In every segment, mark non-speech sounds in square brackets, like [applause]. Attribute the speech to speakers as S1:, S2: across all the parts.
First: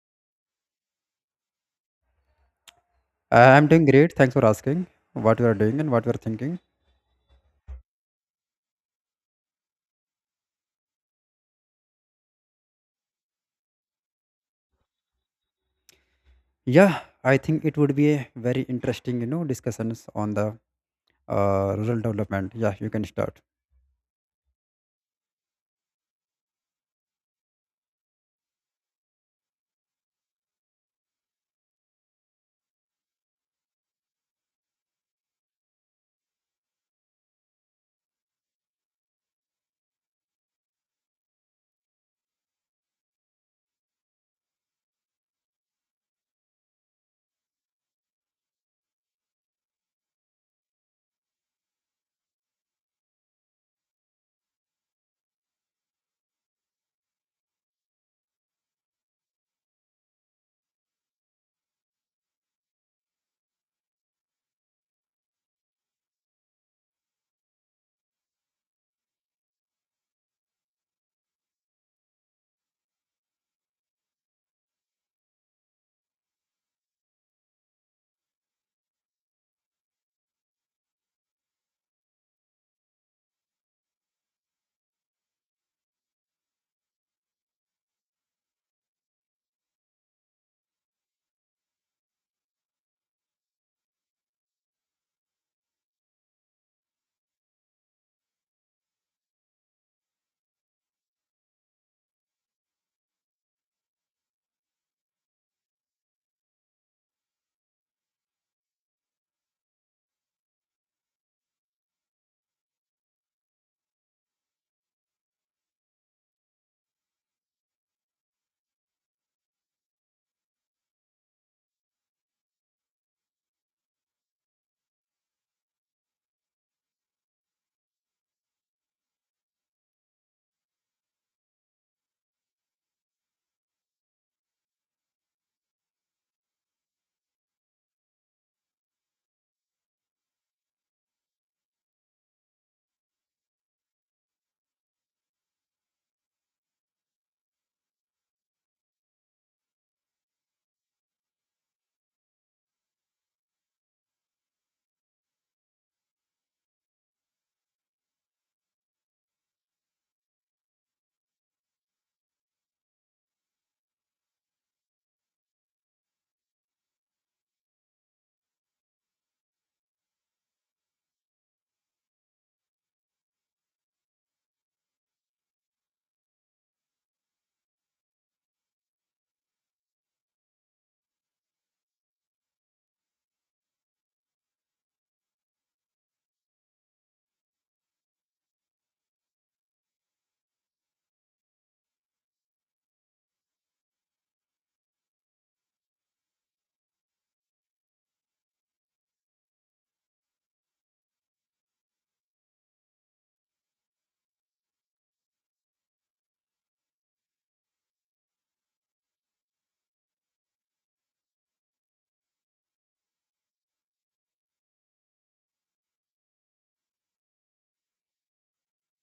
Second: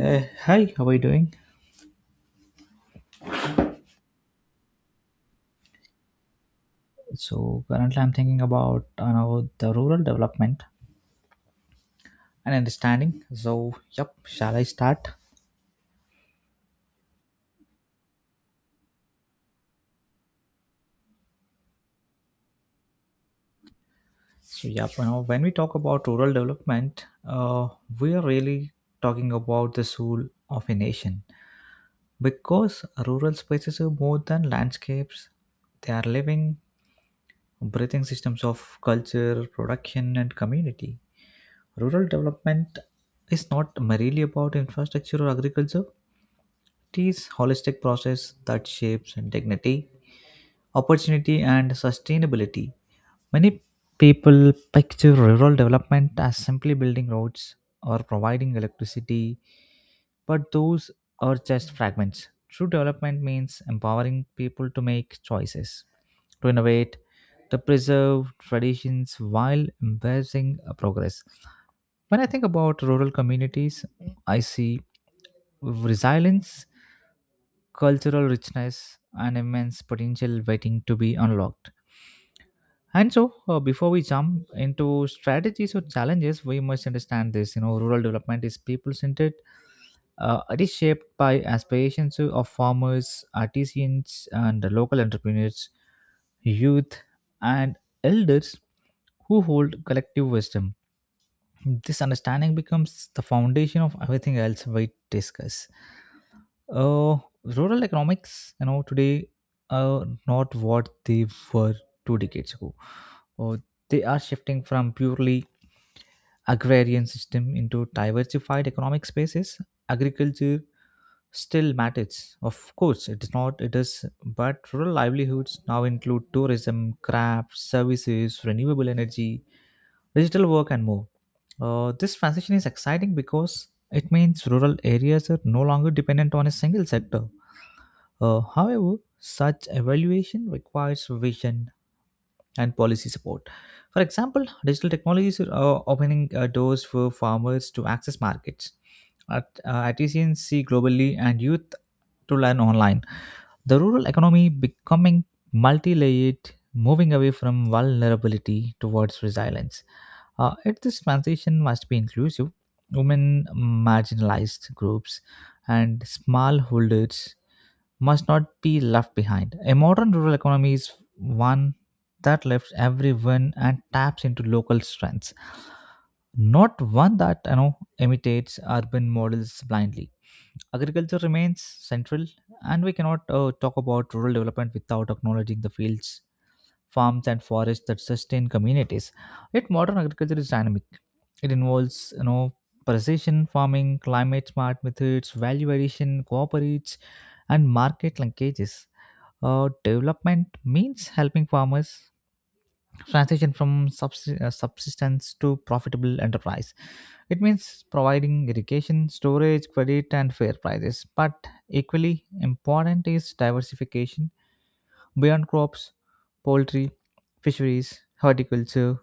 S1: Hi, how are you doing?
S2: I'm doing great. Thanks for asking what you are doing and what you are thinking.
S1: So currently, I'm thinking about you know the rural development and understanding. So yep, shall I start?
S2: Yeah, I think it would be a very interesting, you know, discussions on the rural development. Yeah, you can start.
S1: So yep, you know when we talk about rural development, we are really talking about the soul of a nation because rural spaces are more than landscapes. They are living, breathing systems of culture, production, and community. Rural development is not merely about infrastructure or agriculture teach holistic process that shapes dignity, opportunity, and sustainability. Many people picture rural development as simply building roads or providing electricity, but those are just fragments. True development means empowering people to make choices, to innovate, to preserve traditions while embracing progress. When I think about rural communities, I see resilience cultural richness and immense potential waiting to be unlocked. And so, before we jump into strategies or challenges, we must understand this. You know, rural development is people-centered. It is shaped by aspirations of farmers, artisans, and local entrepreneurs, youth, and elders who hold collective wisdom. This understanding becomes the foundation of everything else we discuss uh, rural economics, you know, today are not what they were two decades ago. Uh, they are shifting from purely agrarian system into diversified economic spaces. Agriculture still matters, of course. It is not. It is, but rural livelihoods now include tourism, crafts, services, renewable energy, digital work, and more. This transition is exciting because it means rural areas are no longer dependent on a single sector however, such evaluation requires vision and policy support. For example, digital technologies are opening doors for farmers to access markets. Artisans see globally and youth to learn online. The rural economy becoming multi-layered, moving away from vulnerability towards resilience. Yet this transition must be inclusive. Women, marginalized groups, and smallholders must not be left behind. A modern rural economy is one that lifts everyone and taps into local strengths, not one that you know imitates urban models blindly. Agriculture remains central, and we cannot talk about rural development without acknowledging the fields, farms, and forests that sustain communities. Yet, modern agriculture is dynamic. It involves you know precision farming, climate smart methods, value addition, cooperates, and market linkages. Development means helping farmers transition from subsistence to profitable enterprise. It means providing irrigation, storage, credit, and fair prices. But equally important is diversification beyond crops, poultry, fisheries, horticulture,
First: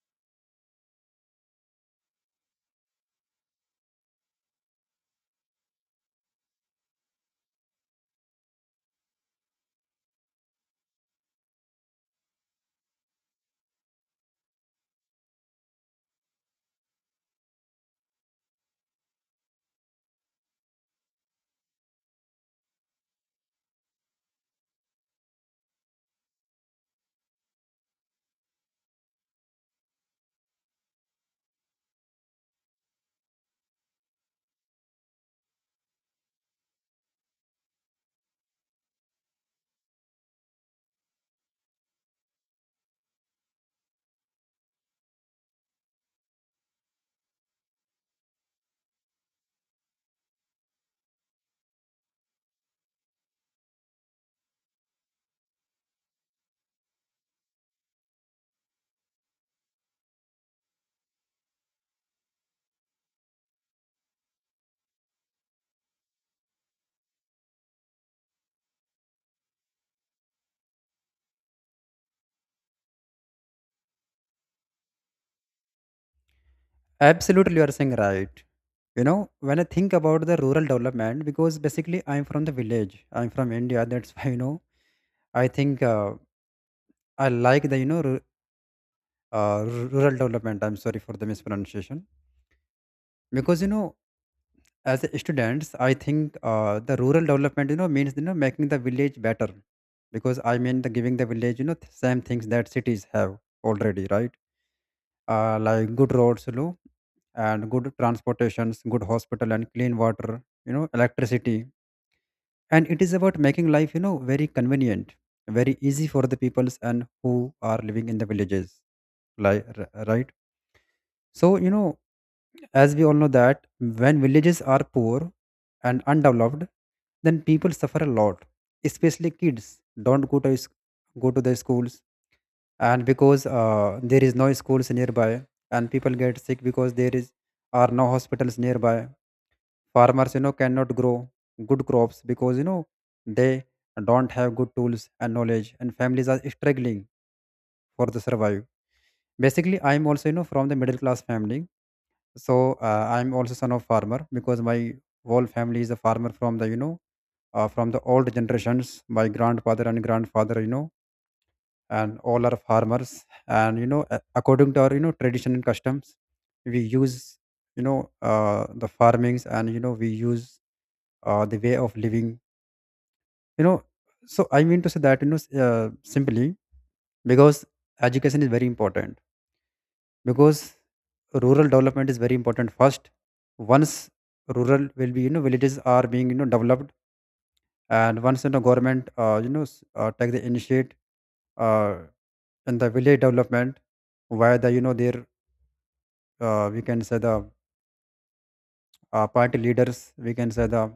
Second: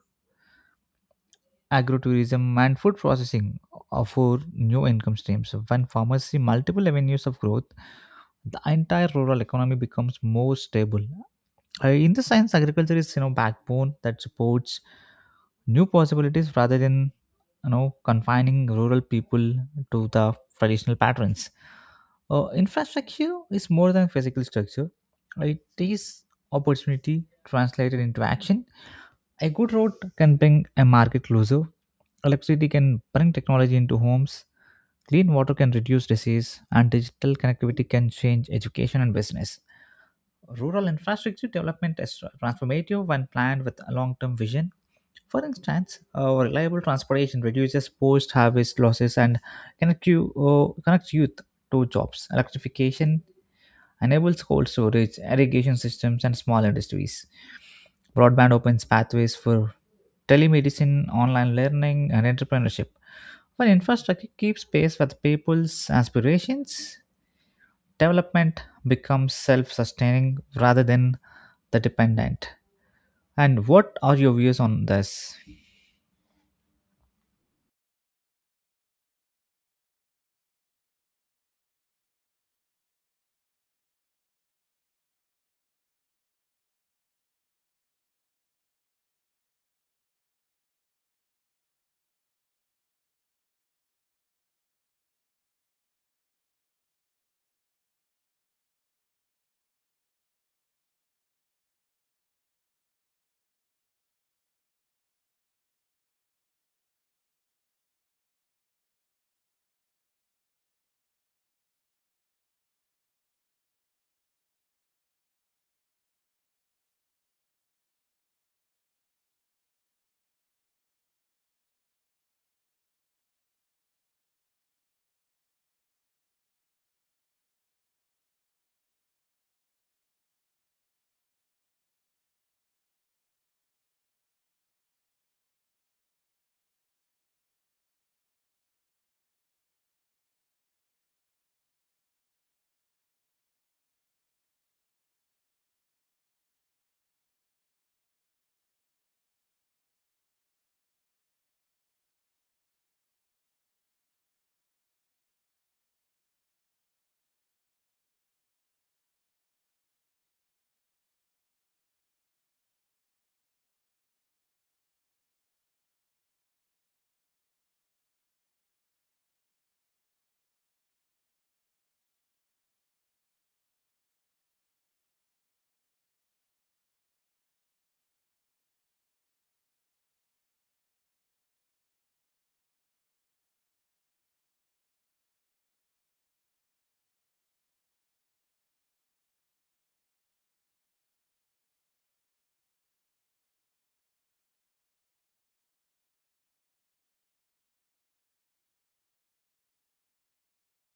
S1: agrotourism, and food processing offer new income streams. When farmers see multiple avenues of growth, the entire rural economy becomes more stable. In the science, agriculture is you know backbone that supports new possibilities rather than you know confining rural people to the traditional patterns. Infrastructure is more than physical structure; it is opportunity translated into action. A good road can bring a market closer. Electricity can bring technology into homes. Clean water can reduce disease, and digital connectivity can change education and business rural infrastructure development is transformative when planned with a long term vision. For instance, reliable transportation reduces post harvest losses and connects youth to jobs. Electrification enables cold storage, irrigation systems, and small industries. Broadband opens pathways for telemedicine, online learning, and entrepreneurship. When infrastructure keeps pace with people's aspirations, development becomes self sustaining rather than the dependent. And what are your views on this?
S2: Absolutely, you are saying right. You know, when I think about the rural development, because basically I'm from the village. I'm from India. That's [laughs] why you know. I think I like the you know uh, rural development. I'm sorry for the mispronunciation because you know as students I think the rural development you know means you know making the village better because I mean the giving the village you know same things that cities have already, right? Like good roads you know and good transportations, good hospital and clean water, you know electricity, and it is about making life you know very convenient, very easy for the peoples and who are living in the villages, like right. So, you know, as we all know that when villages are poor and undeveloped, then people suffer a lot, especially kids don't go to, go to the schools. And because there is no schools nearby and people get sick because there is are no hospitals nearby. Farmers, you know, cannot grow good crops because, you know, they don't have good tools and knowledge, and families are struggling for the survive. Basically, I'm also, you know, from the middle class family. So I'm also son of farmer because my whole family is a farmer from the you know from the old generations. My grandfather and grandfather, you know, and all are farmers. And you know, according to our you know tradition and customs, we use you know the farmings, and you know we use the way of living you know. So I mean to say that you know simply, because education is very important, because rural development is very important first. Once rural will be you know villages are being you know developed, and once you know government you know take the initiate uh, in the village development, where the you know their we can say the party leaders, we can say the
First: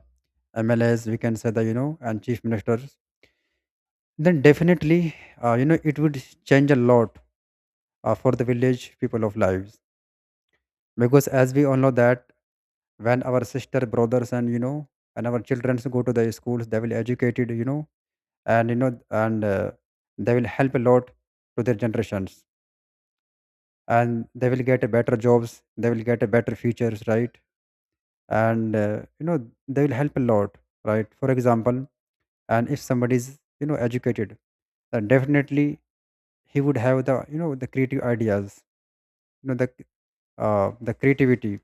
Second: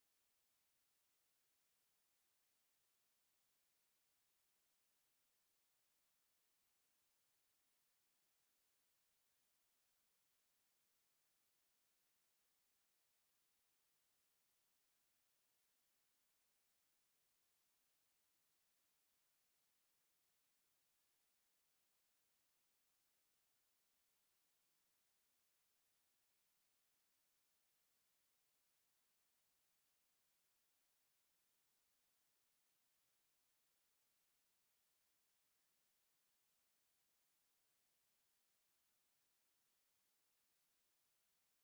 S2: mlas, we can say the you know and chief ministers, then definitely you know it would change a lot for the village people of lives. Because as we all know that when our sister brothers and you know and our children go to the schools, they will educated you know. And you know and they will help a lot to their generations, and they will get a better jobs, they will get a better futures, right? And you know, they will help a lot, right? For example, and if somebody is you know educated, then definitely he would have the you know the creative ideas, you know the creativity.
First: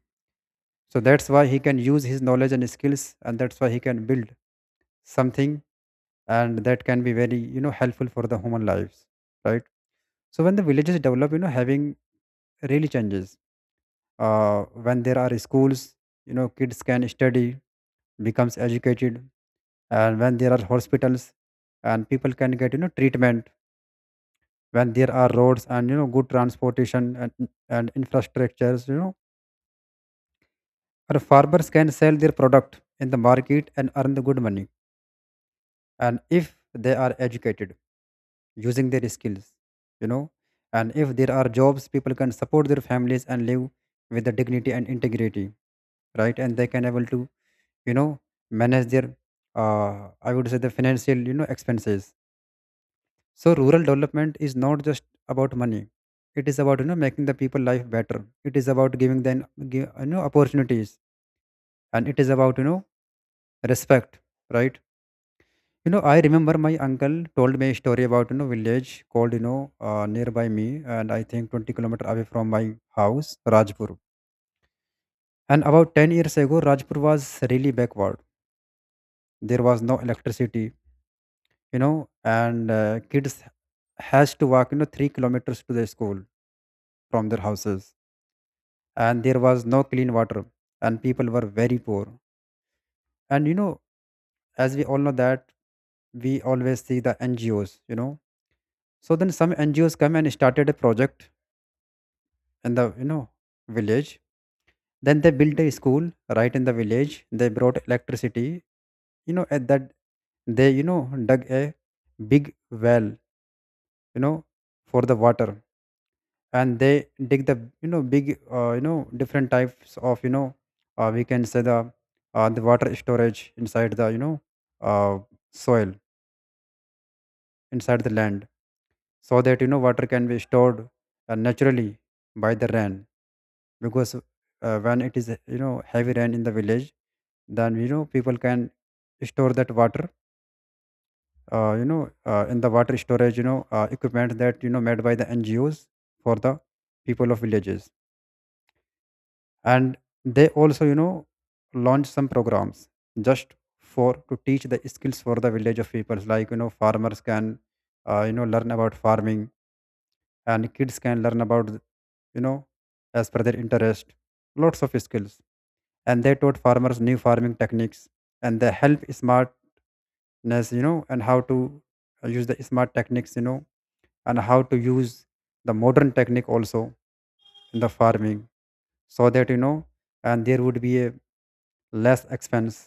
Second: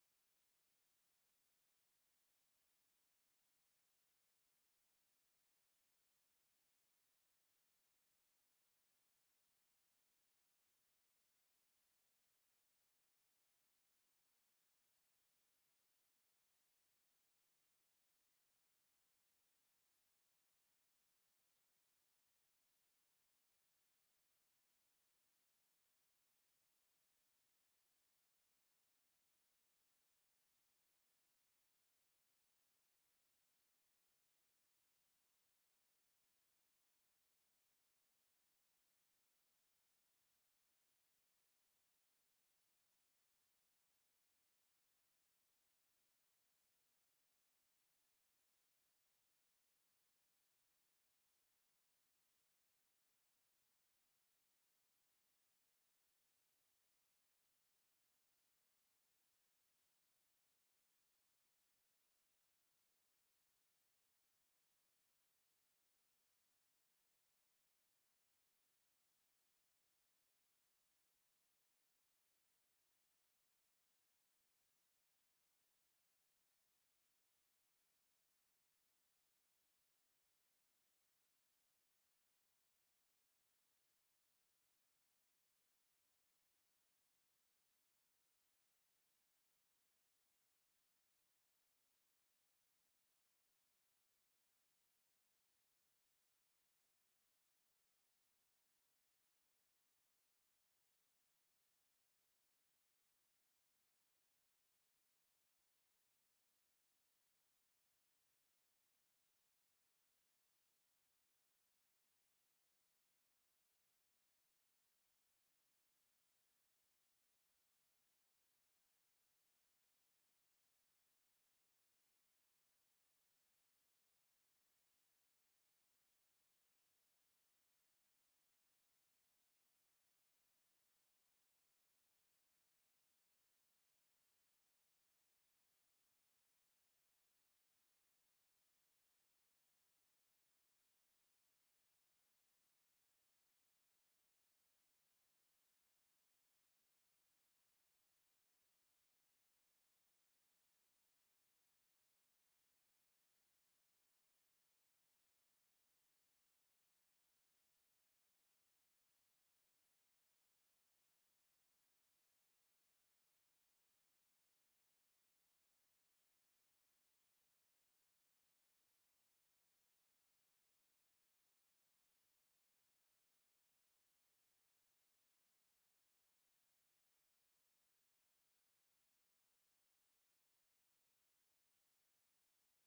S2: So that's why he can use his knowledge and skills, and that's why he can build something, and that can be very you know helpful for the human lives, right? So when the villages develop you know having really changes. uh, when there are schools, you know kids can study, becomes educated. And when there are hospitals, and people can get you know treatment. When there are roads and you know good transportation and infrastructures, you know our farmers can sell their product in the market and earn the good money, and if they are educated, using their skills, you know. And if there are jobs, people can support their families and live with the dignity and integrity, right? And they can able to, you know, manage their, I would say, the financial, you know, expenses. So rural development is not just about money. It is about you know making the people life better. It is about giving them you know opportunities, and it is about you know respect, right? You know, I remember my uncle told me a story about, you know, village called, you know, nearby me, and I think 20 kilometers kilometer away from my house, Rajpur. And about 10 years ago, Rajpur was really backward. There was no electricity, you know, and kids has to walk, you know, 3 kilometers to the school from their houses. And there was no clean water and people were very poor. And, you know, as we all know that we always see the NGOs, you know. So then some NGOs come and started a project in the you know village. Then they built a school right in the village. They brought electricity, you know. At that, they you know dug a big well, you know, for the water. And they dig the you know big you know different types of you know we can say the water storage inside the you know uh, soil, inside the land, so that you know water can be stored naturally by the rain. Because when it is you know heavy rain in the village, then you know people can store that water you know in the water storage you know equipment that you know made by the ngos for the people of villages. And they also you know launch some programs just for to teach the skills for the village of people, like you know farmers can you know learn about farming, and kids can learn about you know as per their interest lots of skills. And they taught farmers new farming techniques, and they help smartness, you know, and how to use the smart techniques, you know, and how to use the modern technique also in the farming, so that you know and there would be a less expense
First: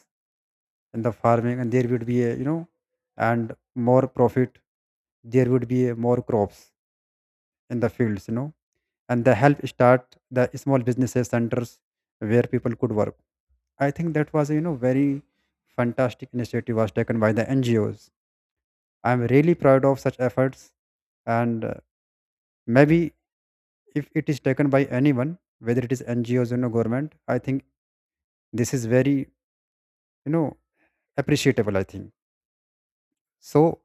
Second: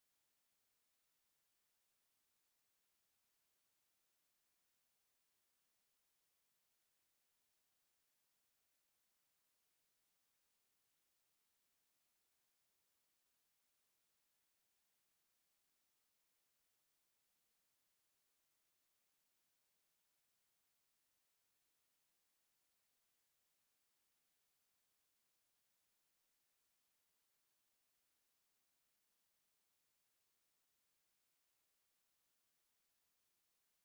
S2: in the farming, and there would be a you know and more profit, there would be a more crops in the fields you know. And they help start the small businesses centers where people could work. I think that was, a you know, very fantastic initiative was taken by the NGOs. I'm really proud of such efforts, and maybe if it is taken by anyone, whether it is NGOs or no government, I think this is very, you know, appreciable. I think so.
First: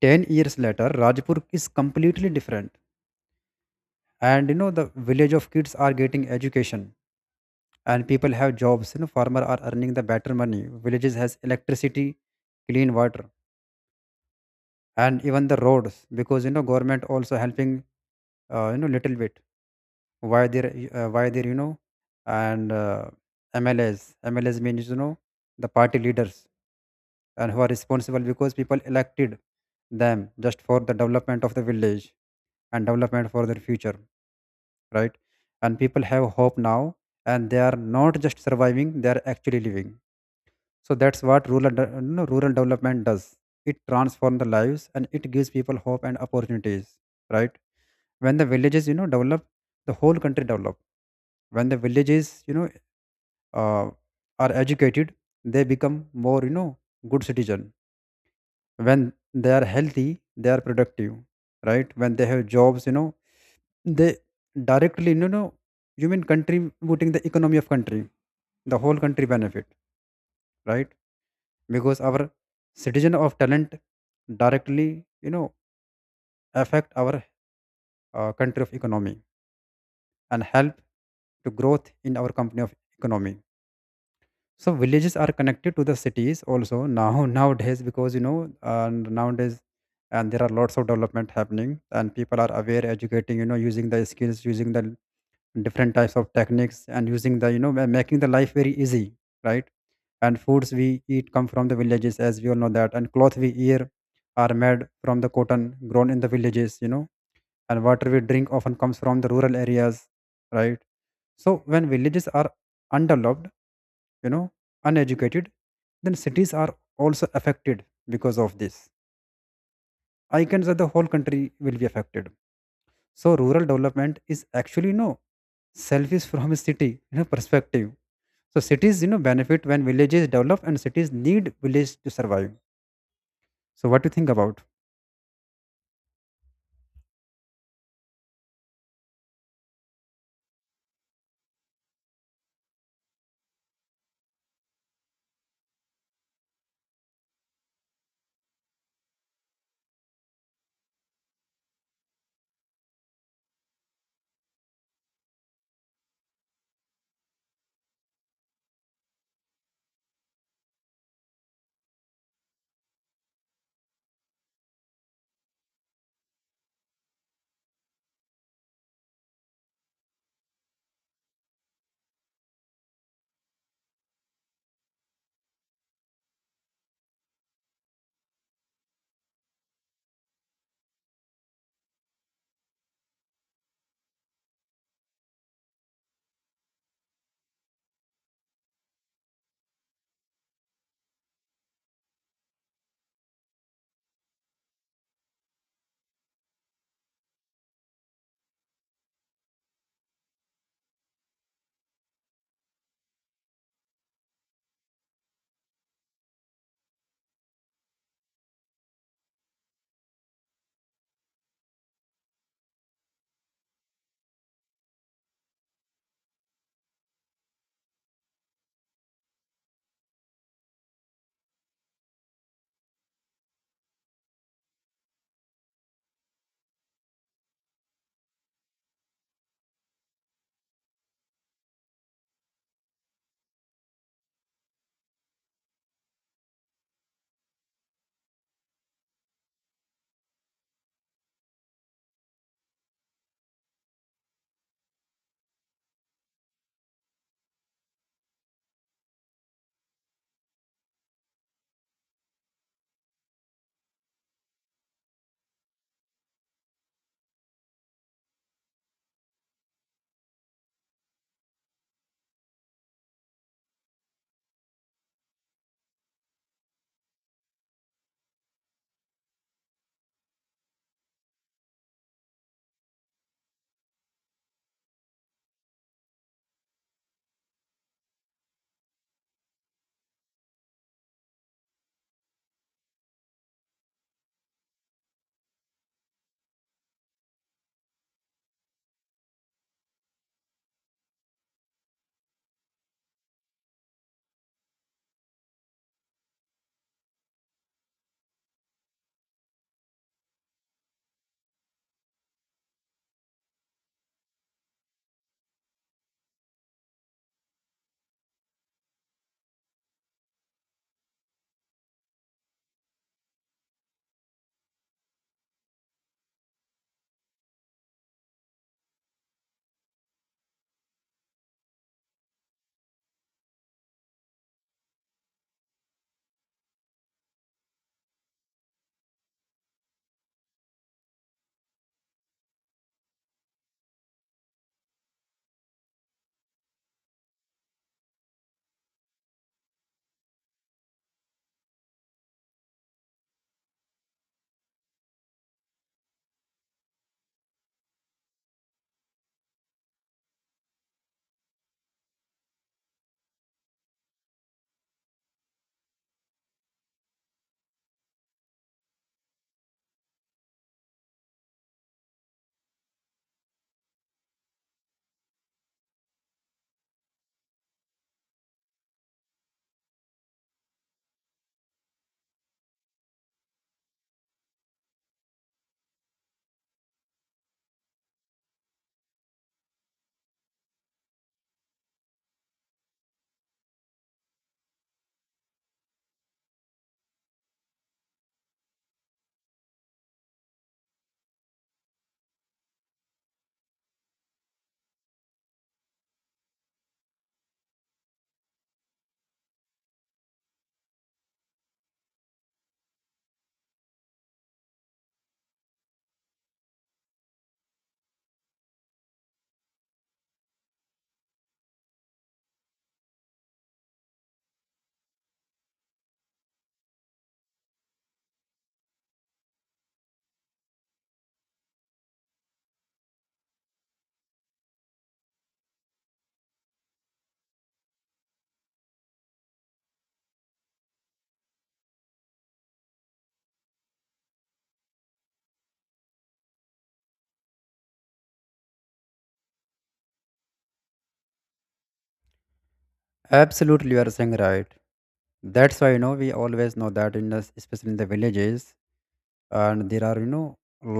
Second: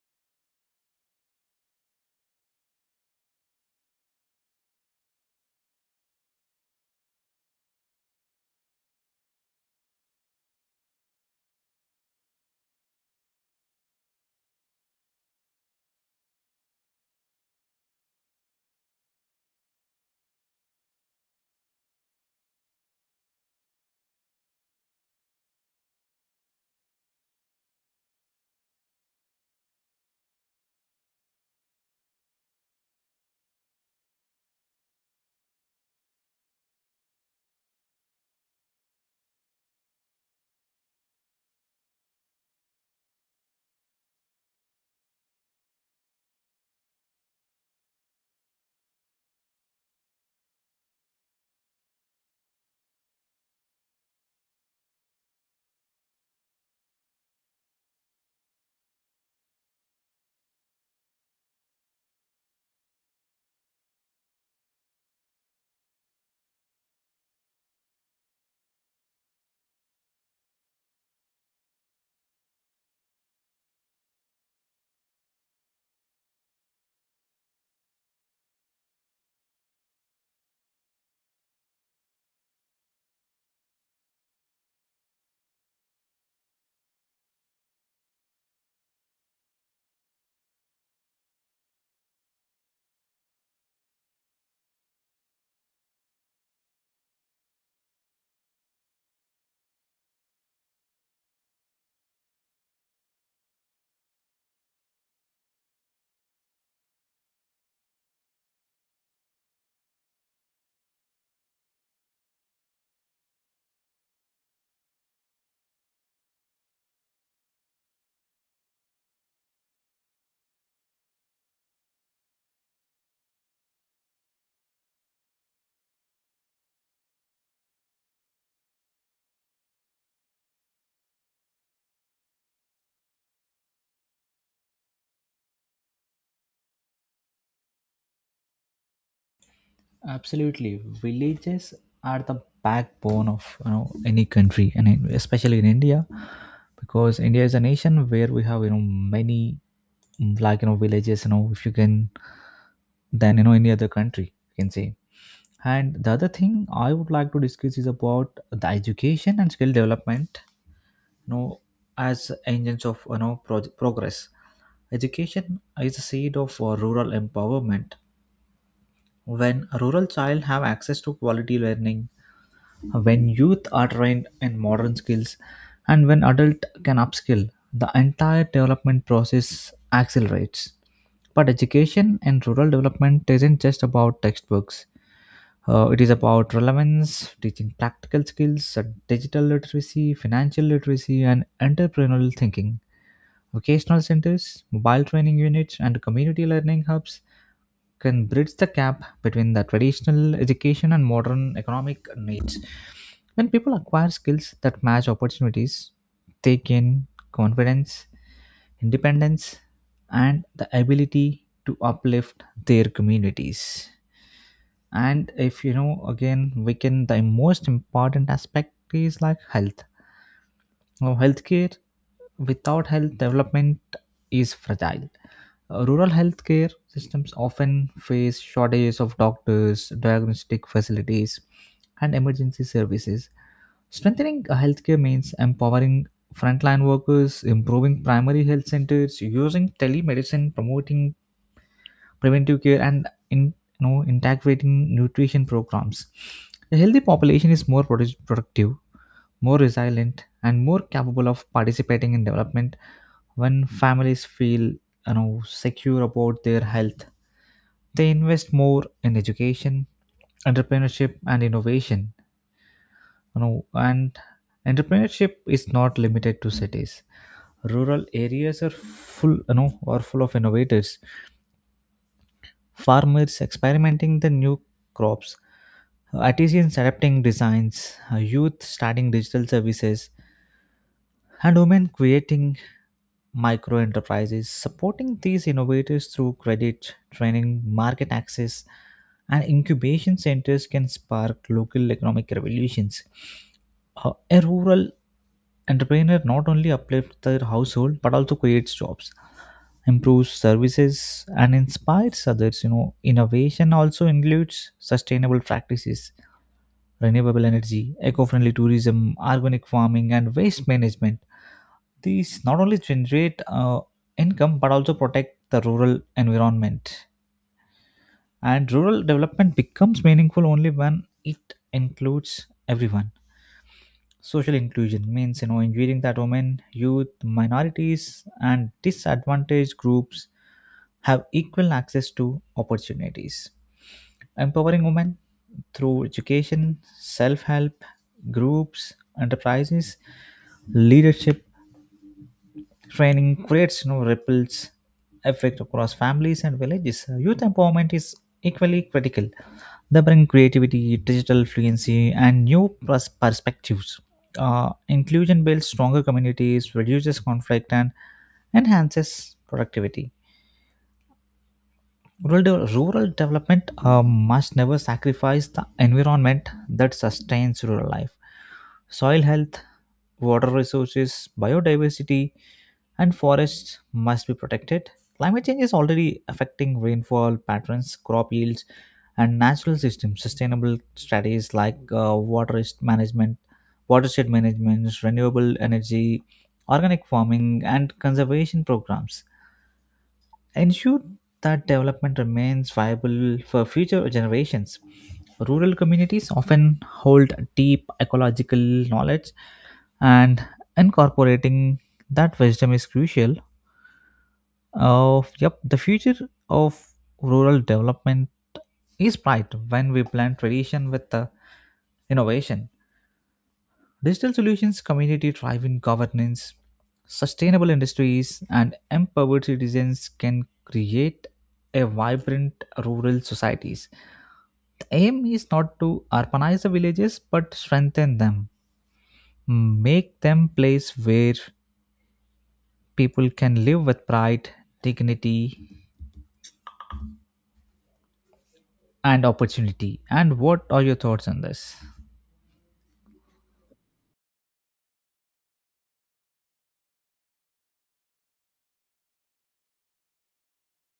S2: 10 years later, Rajpur is completely different, and you know, the village of kids are getting education, and people have jobs. You know, farmer are earning the better money. Villages has electricity, clean water and even the roads, because you know government also helping you know little bit, why they're you know and mls, mls means you know the party leaders, and who are responsible, because people elected them just for the development of the village and development for their future, right? And people have hope now, and they are not just surviving, they are actually living. So that's what you know, rural development does. It transforms the lives, and it gives people hope and opportunities, right? When the villages you know develop, the whole country develop. When the villages you know uh, are educated, they become more you know good citizen. When they are healthy, they are productive, right? When they have jobs, you know they directly you know you mean contributing the economy of country, the whole country benefit, right? Because our citizen of talent directly you know affect our country of economy, and help to growth in our company of economy. So villages are connected to the cities also now nowadays, because you know and nowadays, and there are lots of development happening, and people are aware educating you know using the skills, using the different types of techniques, and using the you know making the life very easy, right? And foods we eat come from the villages, as we all know that, and cloth we wear are made from the cotton grown in the villages you know, and water we drink often comes from the rural areas, right? So when villages are undeveloped, you know uneducated, then cities are also affected. Because of this I can say the whole country will be affected. So rural development is actually no selfish from a city you know perspective. So cities you know benefit when villages develop, and cities need village to survive. So what do you think about?
S1: Absolutely, villages are the backbone of you know any country, and especially in India, because India is a nation where we have you know many like you know villages. You know, if you can, than you know any other country, you can say. And the other thing I would like to discuss is about the education and skill development. You know, as engines of you know progress. Education is the seed of rural empowerment when a rural child have access to quality learning when youth are trained in modern skills and when adult can upskill the entire development process accelerates but education in rural development isn't just about textbooks. It is about relevance teaching practical skills digital literacy financial literacy and entrepreneurial thinking. Vocational centers, mobile training units, and community learning hubs can bridge the gap between the traditional education and modern economic needs. When people acquire skills that match opportunities, they gain confidence, independence, and the ability to uplift their communities. And if you know, again, we can, the most important aspect is like health now, healthcare without health development is fragile. Rural healthcare systems often face shortages of doctors, diagnostic facilities, and emergency services. Strengthening a healthcare means empowering frontline workers, improving primary health centers, using telemedicine, promoting preventive care, and in, you know, integrating nutrition programs. A healthy population is more productive, more resilient and more capable of participating in development when families feel you know secure about their health they invest more in education entrepreneurship and innovation you know and entrepreneurship is not limited to cities rural areas are full you know are full of innovators farmers experimenting the new crops artisans adapting designs youth starting digital services and women creating micro enterprises, supporting these innovators through credit, training, market access, and incubation centers can spark local economic revolutions. A rural entrepreneur not only uplifts their household but also creates jobs, improves services, and inspires others. You know, innovation also includes sustainable practices, renewable energy, eco-friendly tourism, organic farming, and waste management these not only generate income but also protect the rural environment. And rural development becomes meaningful only when it includes everyone. Social inclusion means you know ensuring that women, youth, minorities, and disadvantaged groups have equal access to opportunities. Empowering women through education, self help, groups, enterprises, leadership, training creates you know, ripples effect across families and villages. Youth empowerment is equally critical. They bring creativity, digital fluency, and new perspectives. Inclusion builds stronger communities, reduces conflict, and enhances productivity. Rural development must never sacrifice the environment that sustains rural life. Soil health, water resources, biodiversity, and forests must be protected. Climate change is already affecting rainfall patterns, crop yields, and natural systems. Sustainable strategies like management, watershed management, renewable energy, organic farming, and conservation programs ensure that development remains viable for future generations. Rural communities often hold deep ecological knowledge, and incorporating that wisdom is crucial. Of yep, the future of rural development is bright when we blend tradition with the innovation. Digital solutions, community driven governance, sustainable industries, and empowered citizens can create a vibrant rural societies. The aim is not to urbanize the villages but strengthen them. Make them place where people can live with pride, dignity, and opportunity. And what are your thoughts on this?
S2: Absolutely, you are saying right. That's why you know we always know that in the especially in the villages, and there are you know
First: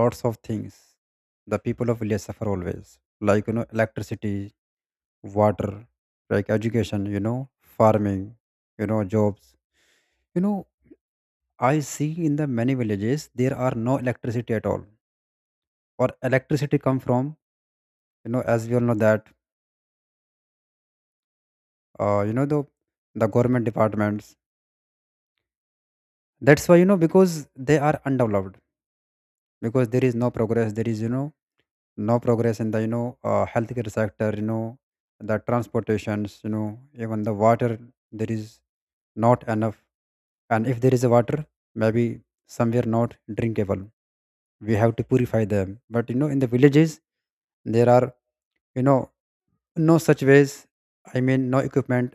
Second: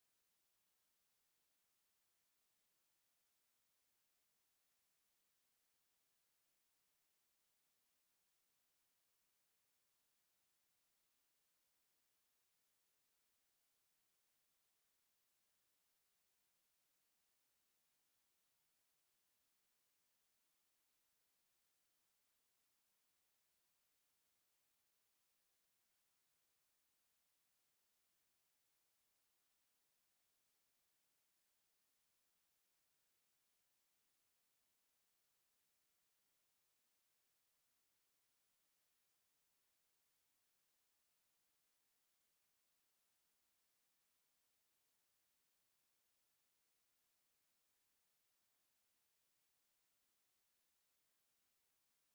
S2: lots of things the people of village suffer always, like you know electricity, water, like education, you know, farming, you know, jobs. You know, I see in the many villages there are no electricity at all, or electricity come from you know as we all know that you know the government departments. That's why you know, because they are undeveloped, because there is no progress. There is no progress in the healthcare sector. The transportations. Even the water there is not enough, and if there is a water, maybe somewhere not drinkable, we have to purify them. But you know, in the villages there are you know no such ways, I mean no equipment,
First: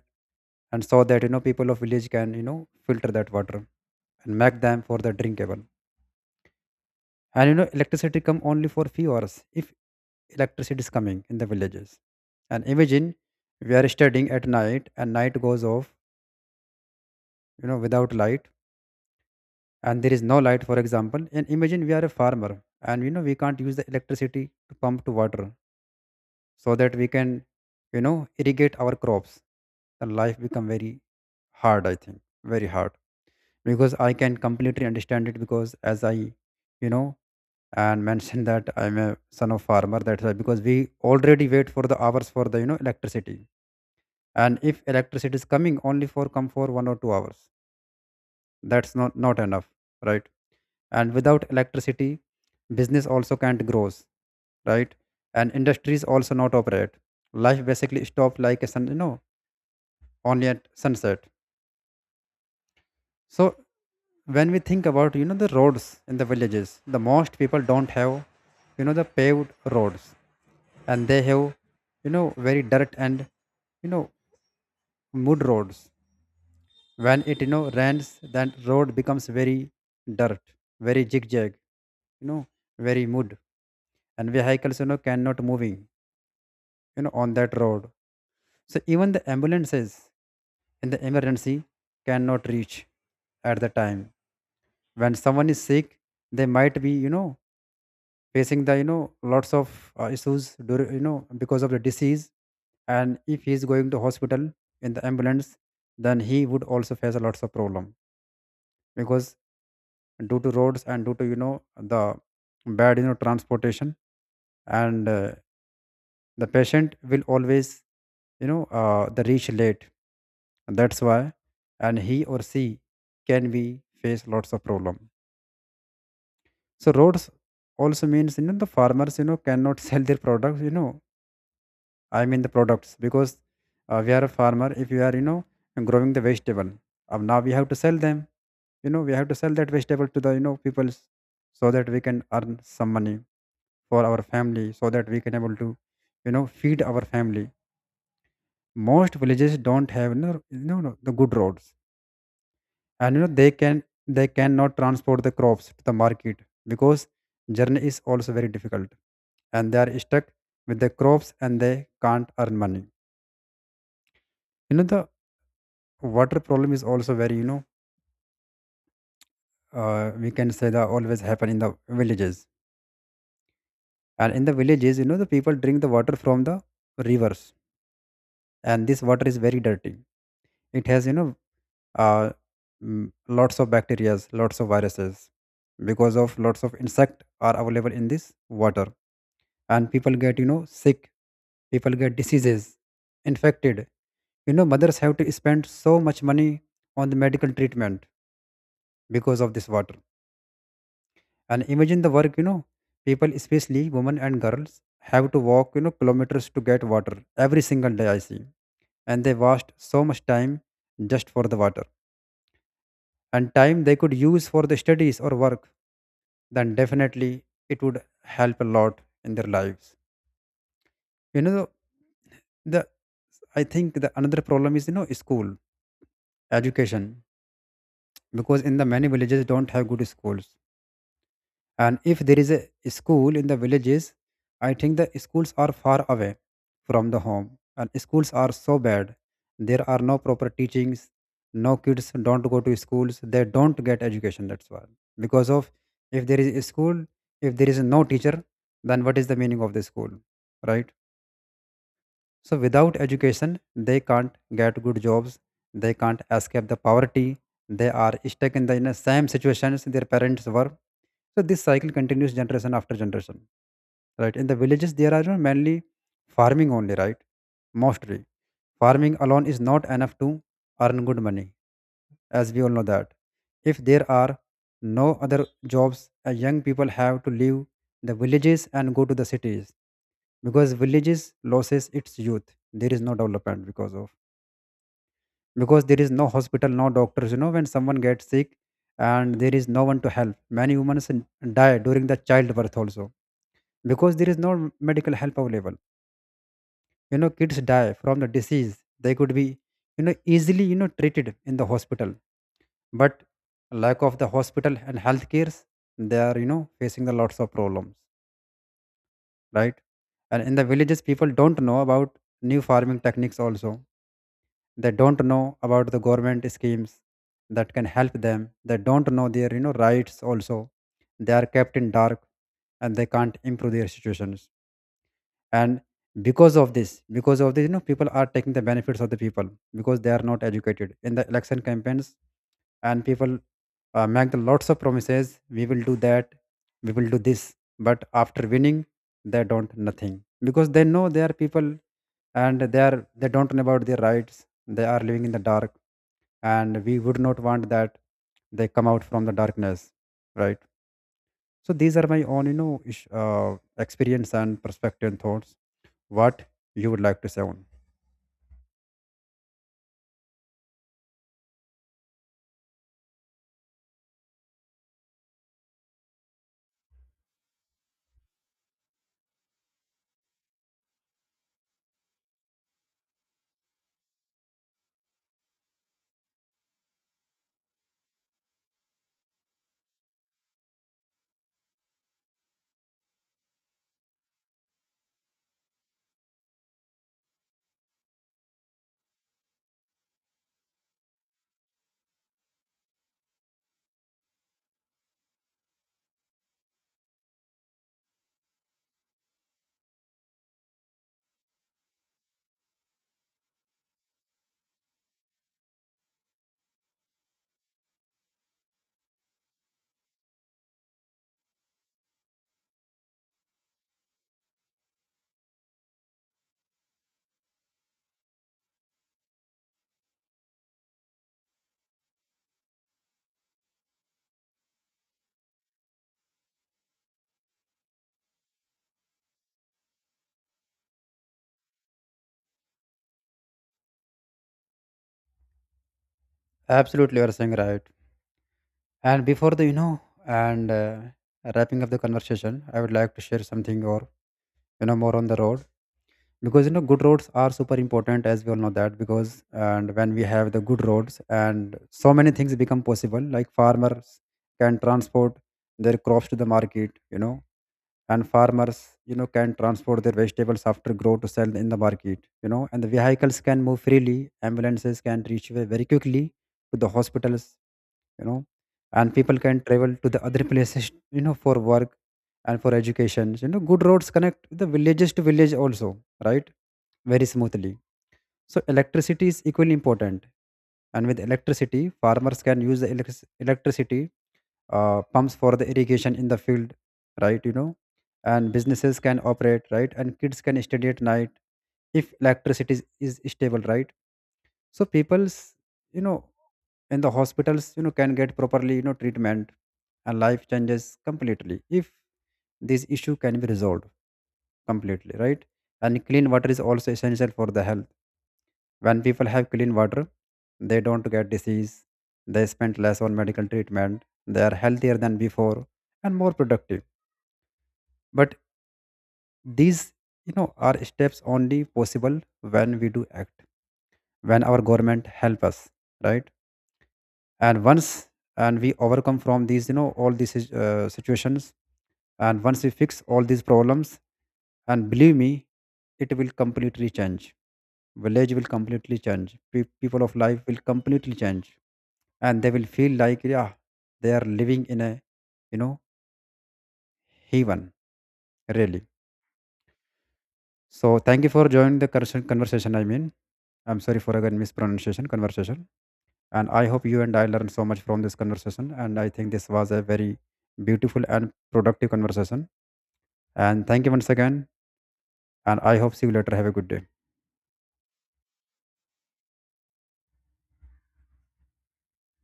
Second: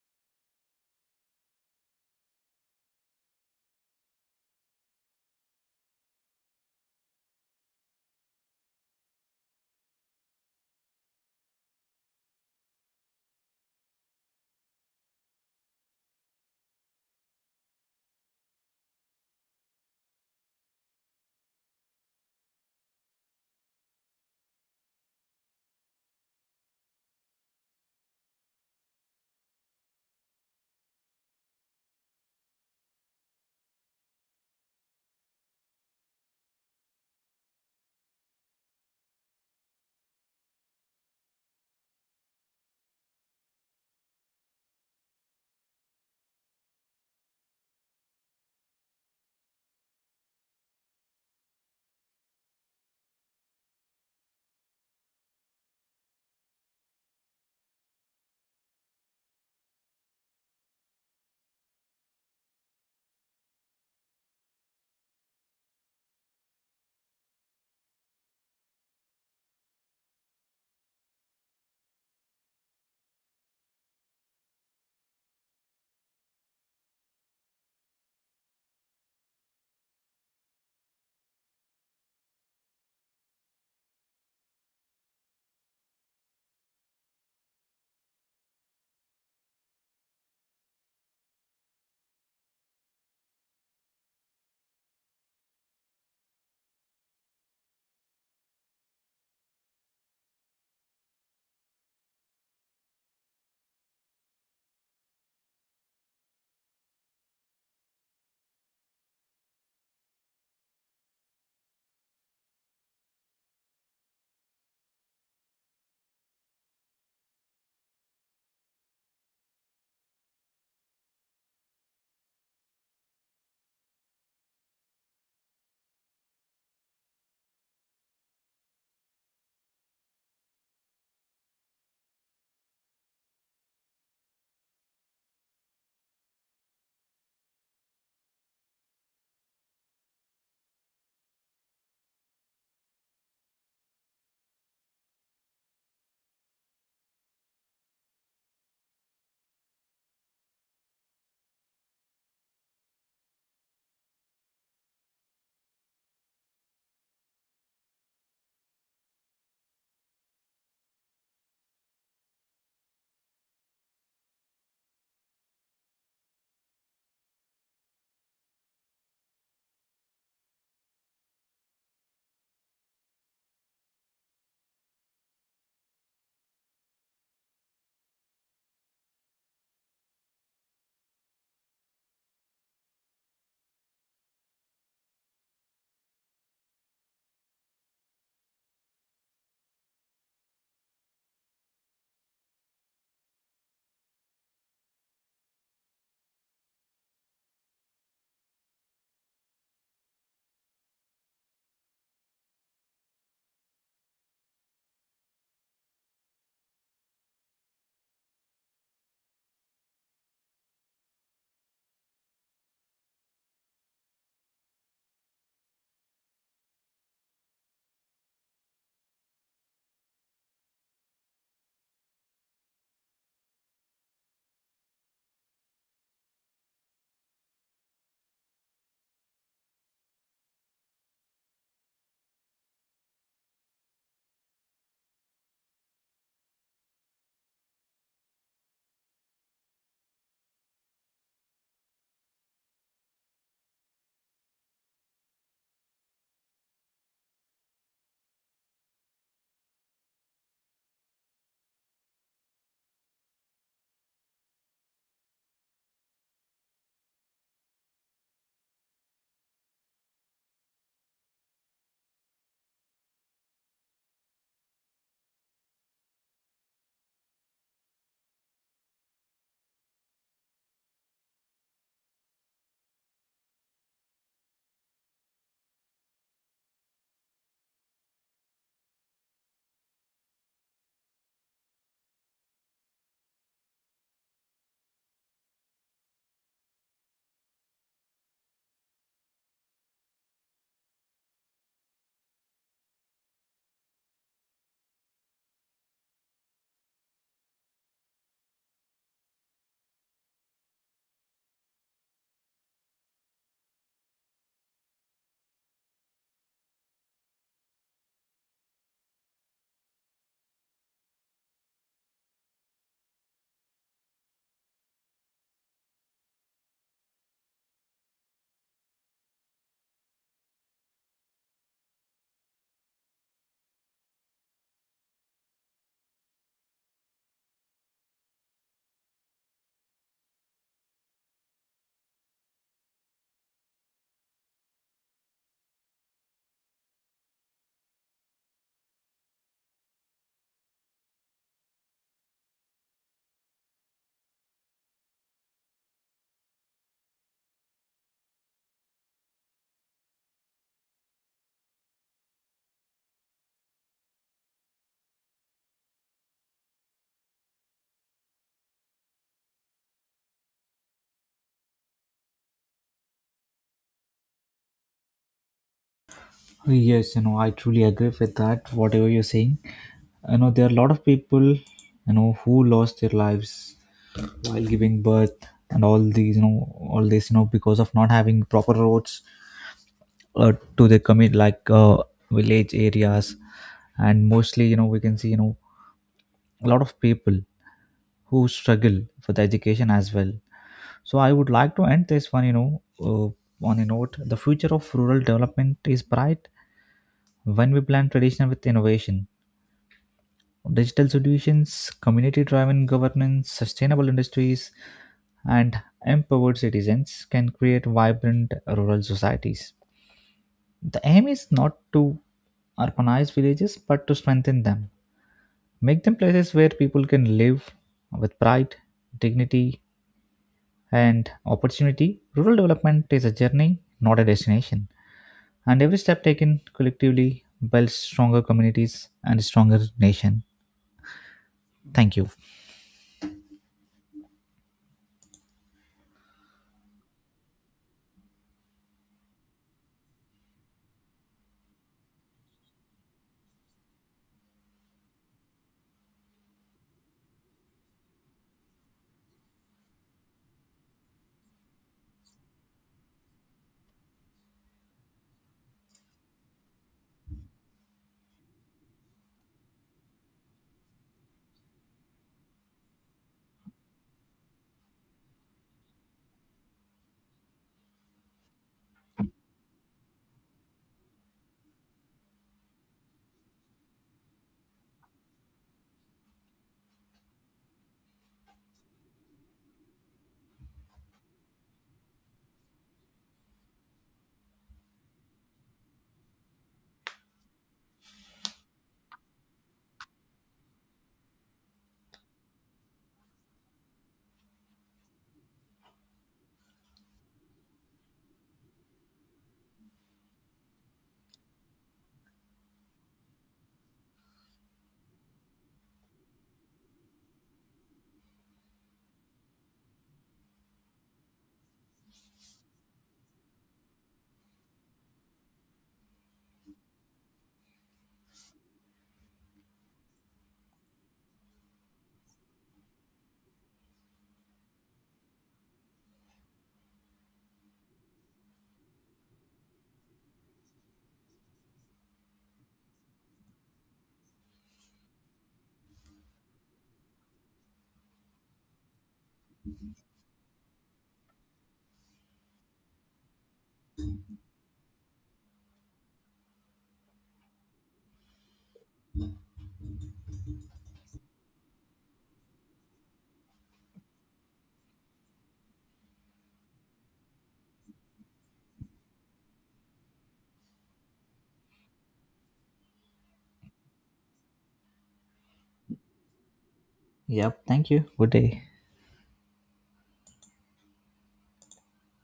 S2: and so that you know, people of village can filter that water and make them for the drinkable. And you know, electricity come only for few hours, if electricity is coming in the villages. And imagine we are studying at night and night goes off, you know, without light, and there is no light, for example. And imagine we are a farmer, and you know, we can't use the electricity to pump to water so that we can, you know, irrigate our crops. Then life become very hard, I think. Very hard. Because I can completely understand it, because as I, you know and [laughs] mentioned that I'm a son of farmer. That's why, because we already wait for the hours for the electricity. And if electricity is coming only for come for 1 or 2 hours, that's not not enough, right? And without electricity, business also can't grow, right? And industries also not operate. Life basically stop like a sun, you know, only at sunset. So when we think about, you know, the roads in the villages, the most people don't have, the paved roads. And they have, you know, very dirt and, you know mud roads. When it, you know, rains, then road becomes very dirt, very zigzag, you know, very mud. And vehicles, you know, cannot moving, you know, on that road. So even the ambulances, in the emergency, cannot reach at the time. When someone is sick, they might be, you know, facing the, lots of issues, you know, because of the disease. And if he is going to hospital in the ambulance, then he would also face a lots of problem, because due to roads and due to, you know, the bad, transportation, and the patient will always, the reach late, that's why. And he or she can be face lots of problem. So roads also means, you know, the farmers, you know, cannot [laughs] sell their products, I mean the products. Because we are a farmer, if you are, you know, growing the vegetable, now we have to sell them. You know, we have to sell that vegetable to the, people, so that we can earn some money for our family, so that we can able to, you know, feed our family. Most villages don't have, you know, the good roads. And you know, they cannot transport the crops to the market, because journey is also very difficult. And they are stuck with the crops, and they can't earn money. You know, the water problem is also very, we can say that, always happen in the villages. And in the villages, you know, the people drink the water from the rivers, and this water is very dirty. It has, you know, uh, mm, lots of bacteria, lots of viruses, because of lots of insect are available in this water. And people get, you know, sick. People get diseases, infected. You know, mothers have to spend so much money on the medical treatment because of this water. And imagine the work, you know, people, especially women and girls, have to walk, you know, kilometers to get water every single day, I see. And they waste so much time just for the water, and time they could use for the studies or work. Then definitely it would help a lot in their lives. You know, the I think the another problem is, you know, school, education. Because in the many villages don't have good schools. And if there is a school in the villages, I think the schools are far away from the home, and schools are so bad. There are no proper teachings. No kids don't go to schools. They don't get education. That's why, because of, if there is a school, if there is no teacher, then what is the meaning of the school, right? So without education, they can't get good jobs, they can't escape the poverty, they are stuck in the same situations their parents were. So this cycle continues generation after generation. Right. In the villages there are, you know, mainly farming only, right? Mostly. Farming alone is not enough to earn good money. As we all know that, if there are no other jobs, young people have to leave the villages and go to the cities, because villages loses its youth. There is no development, because there is no hospital, no doctors. You know, when someone gets sick and there is no one to help, many women die during the childbirth also, because there is no medical help available. You know, kids die from the disease they could be, you know, easily, you know, treated in the hospital. But lack of the hospital and health cares, they are, you know, facing the lots of problems, right? And in the villages, people don't know about new farming techniques also. They don't know about the government schemes that can help them. They don't know their, you know, rights also. They are kept in dark, and they can't improve their situations. And because of this, you know, people are taking the benefits of the people, because they are not educated. In the election campaigns, and people, make the lots of promises. We will do that, we will do this, but after winning, they don't nothing, because they know they are people. And they don't know about their rights, they are living in the dark. And we would not want that. They come out from the darkness, right? So these are my own, you know, experience and perspective and thoughts. What you would like to say on,
S1: Yes, you know, I truly agree with that, whatever you're saying. You know, there are a lot of people, you know, who lost their lives while giving birth and all these, you know, all this, you know, because of not having proper roads to the commit like village areas. And mostly, you know, we can see, you know, a lot of people who struggle for the education as well. So I would like to end this one, you know, on a note. The future of rural development is bright when we blend tradition with innovation. Digital solutions, community driven governance, sustainable industries, and empowered citizens can create vibrant rural societies. The aim is not to urbanize villages but to strengthen them, make them places where people can live with pride, dignity, and opportunity, rural development is a journey, not a destination. And every step taken collectively builds stronger communities and a stronger nation. Thank you.
S2: absolutely, you're saying right. And before the, you know and wrapping up the conversation, I would like to share something, or you know, more on the road. Because, you know, good roads are super important, as we all know that. Because, and when we have the good roads, and so many things become possible. Like farmers can transport their crops to the market, you know. And farmers, you know, can transport their vegetables after grow to sell in the market, you know. And the vehicles can move freely, ambulances can reach very quickly to the hospitals, you know. And people can travel to the other places, you know, for work and for education. You know, good roads connect the villages to village also, right? Very smoothly. So electricity is equally important. And with electricity, farmers can use the electricity pumps for the irrigation in the field, right? You know, and businesses can operate, right? And kids can study at night if electricity is stable, right? So people's, you know, in the hospitals, you know, can get properly, you know, treatment. And life changes completely if this issue can be resolved completely, right? And clean water is also essential for the health. When people have clean water, they don't get disease, they spend less on medical treatment, they are healthier than before and more productive. But these, you know, are steps only possible when we do act, when our government help us, right? And once and we overcome from these, you know, all these situations, and once we fix all these problems, and believe me, it will completely change. Village will completely change. People of life will completely change. And they will feel like, yeah, they are living in a, you know, heaven, really. So thank you for joining the conversation, I mean, I'm sorry for again mispronunciation, conversation. And I hope you and I learned so much from this conversation, and I think this was a very beautiful and productive conversation. And thank you once again. And I hope see you later, have a good day.
S1: Yep. Thank you. Good day.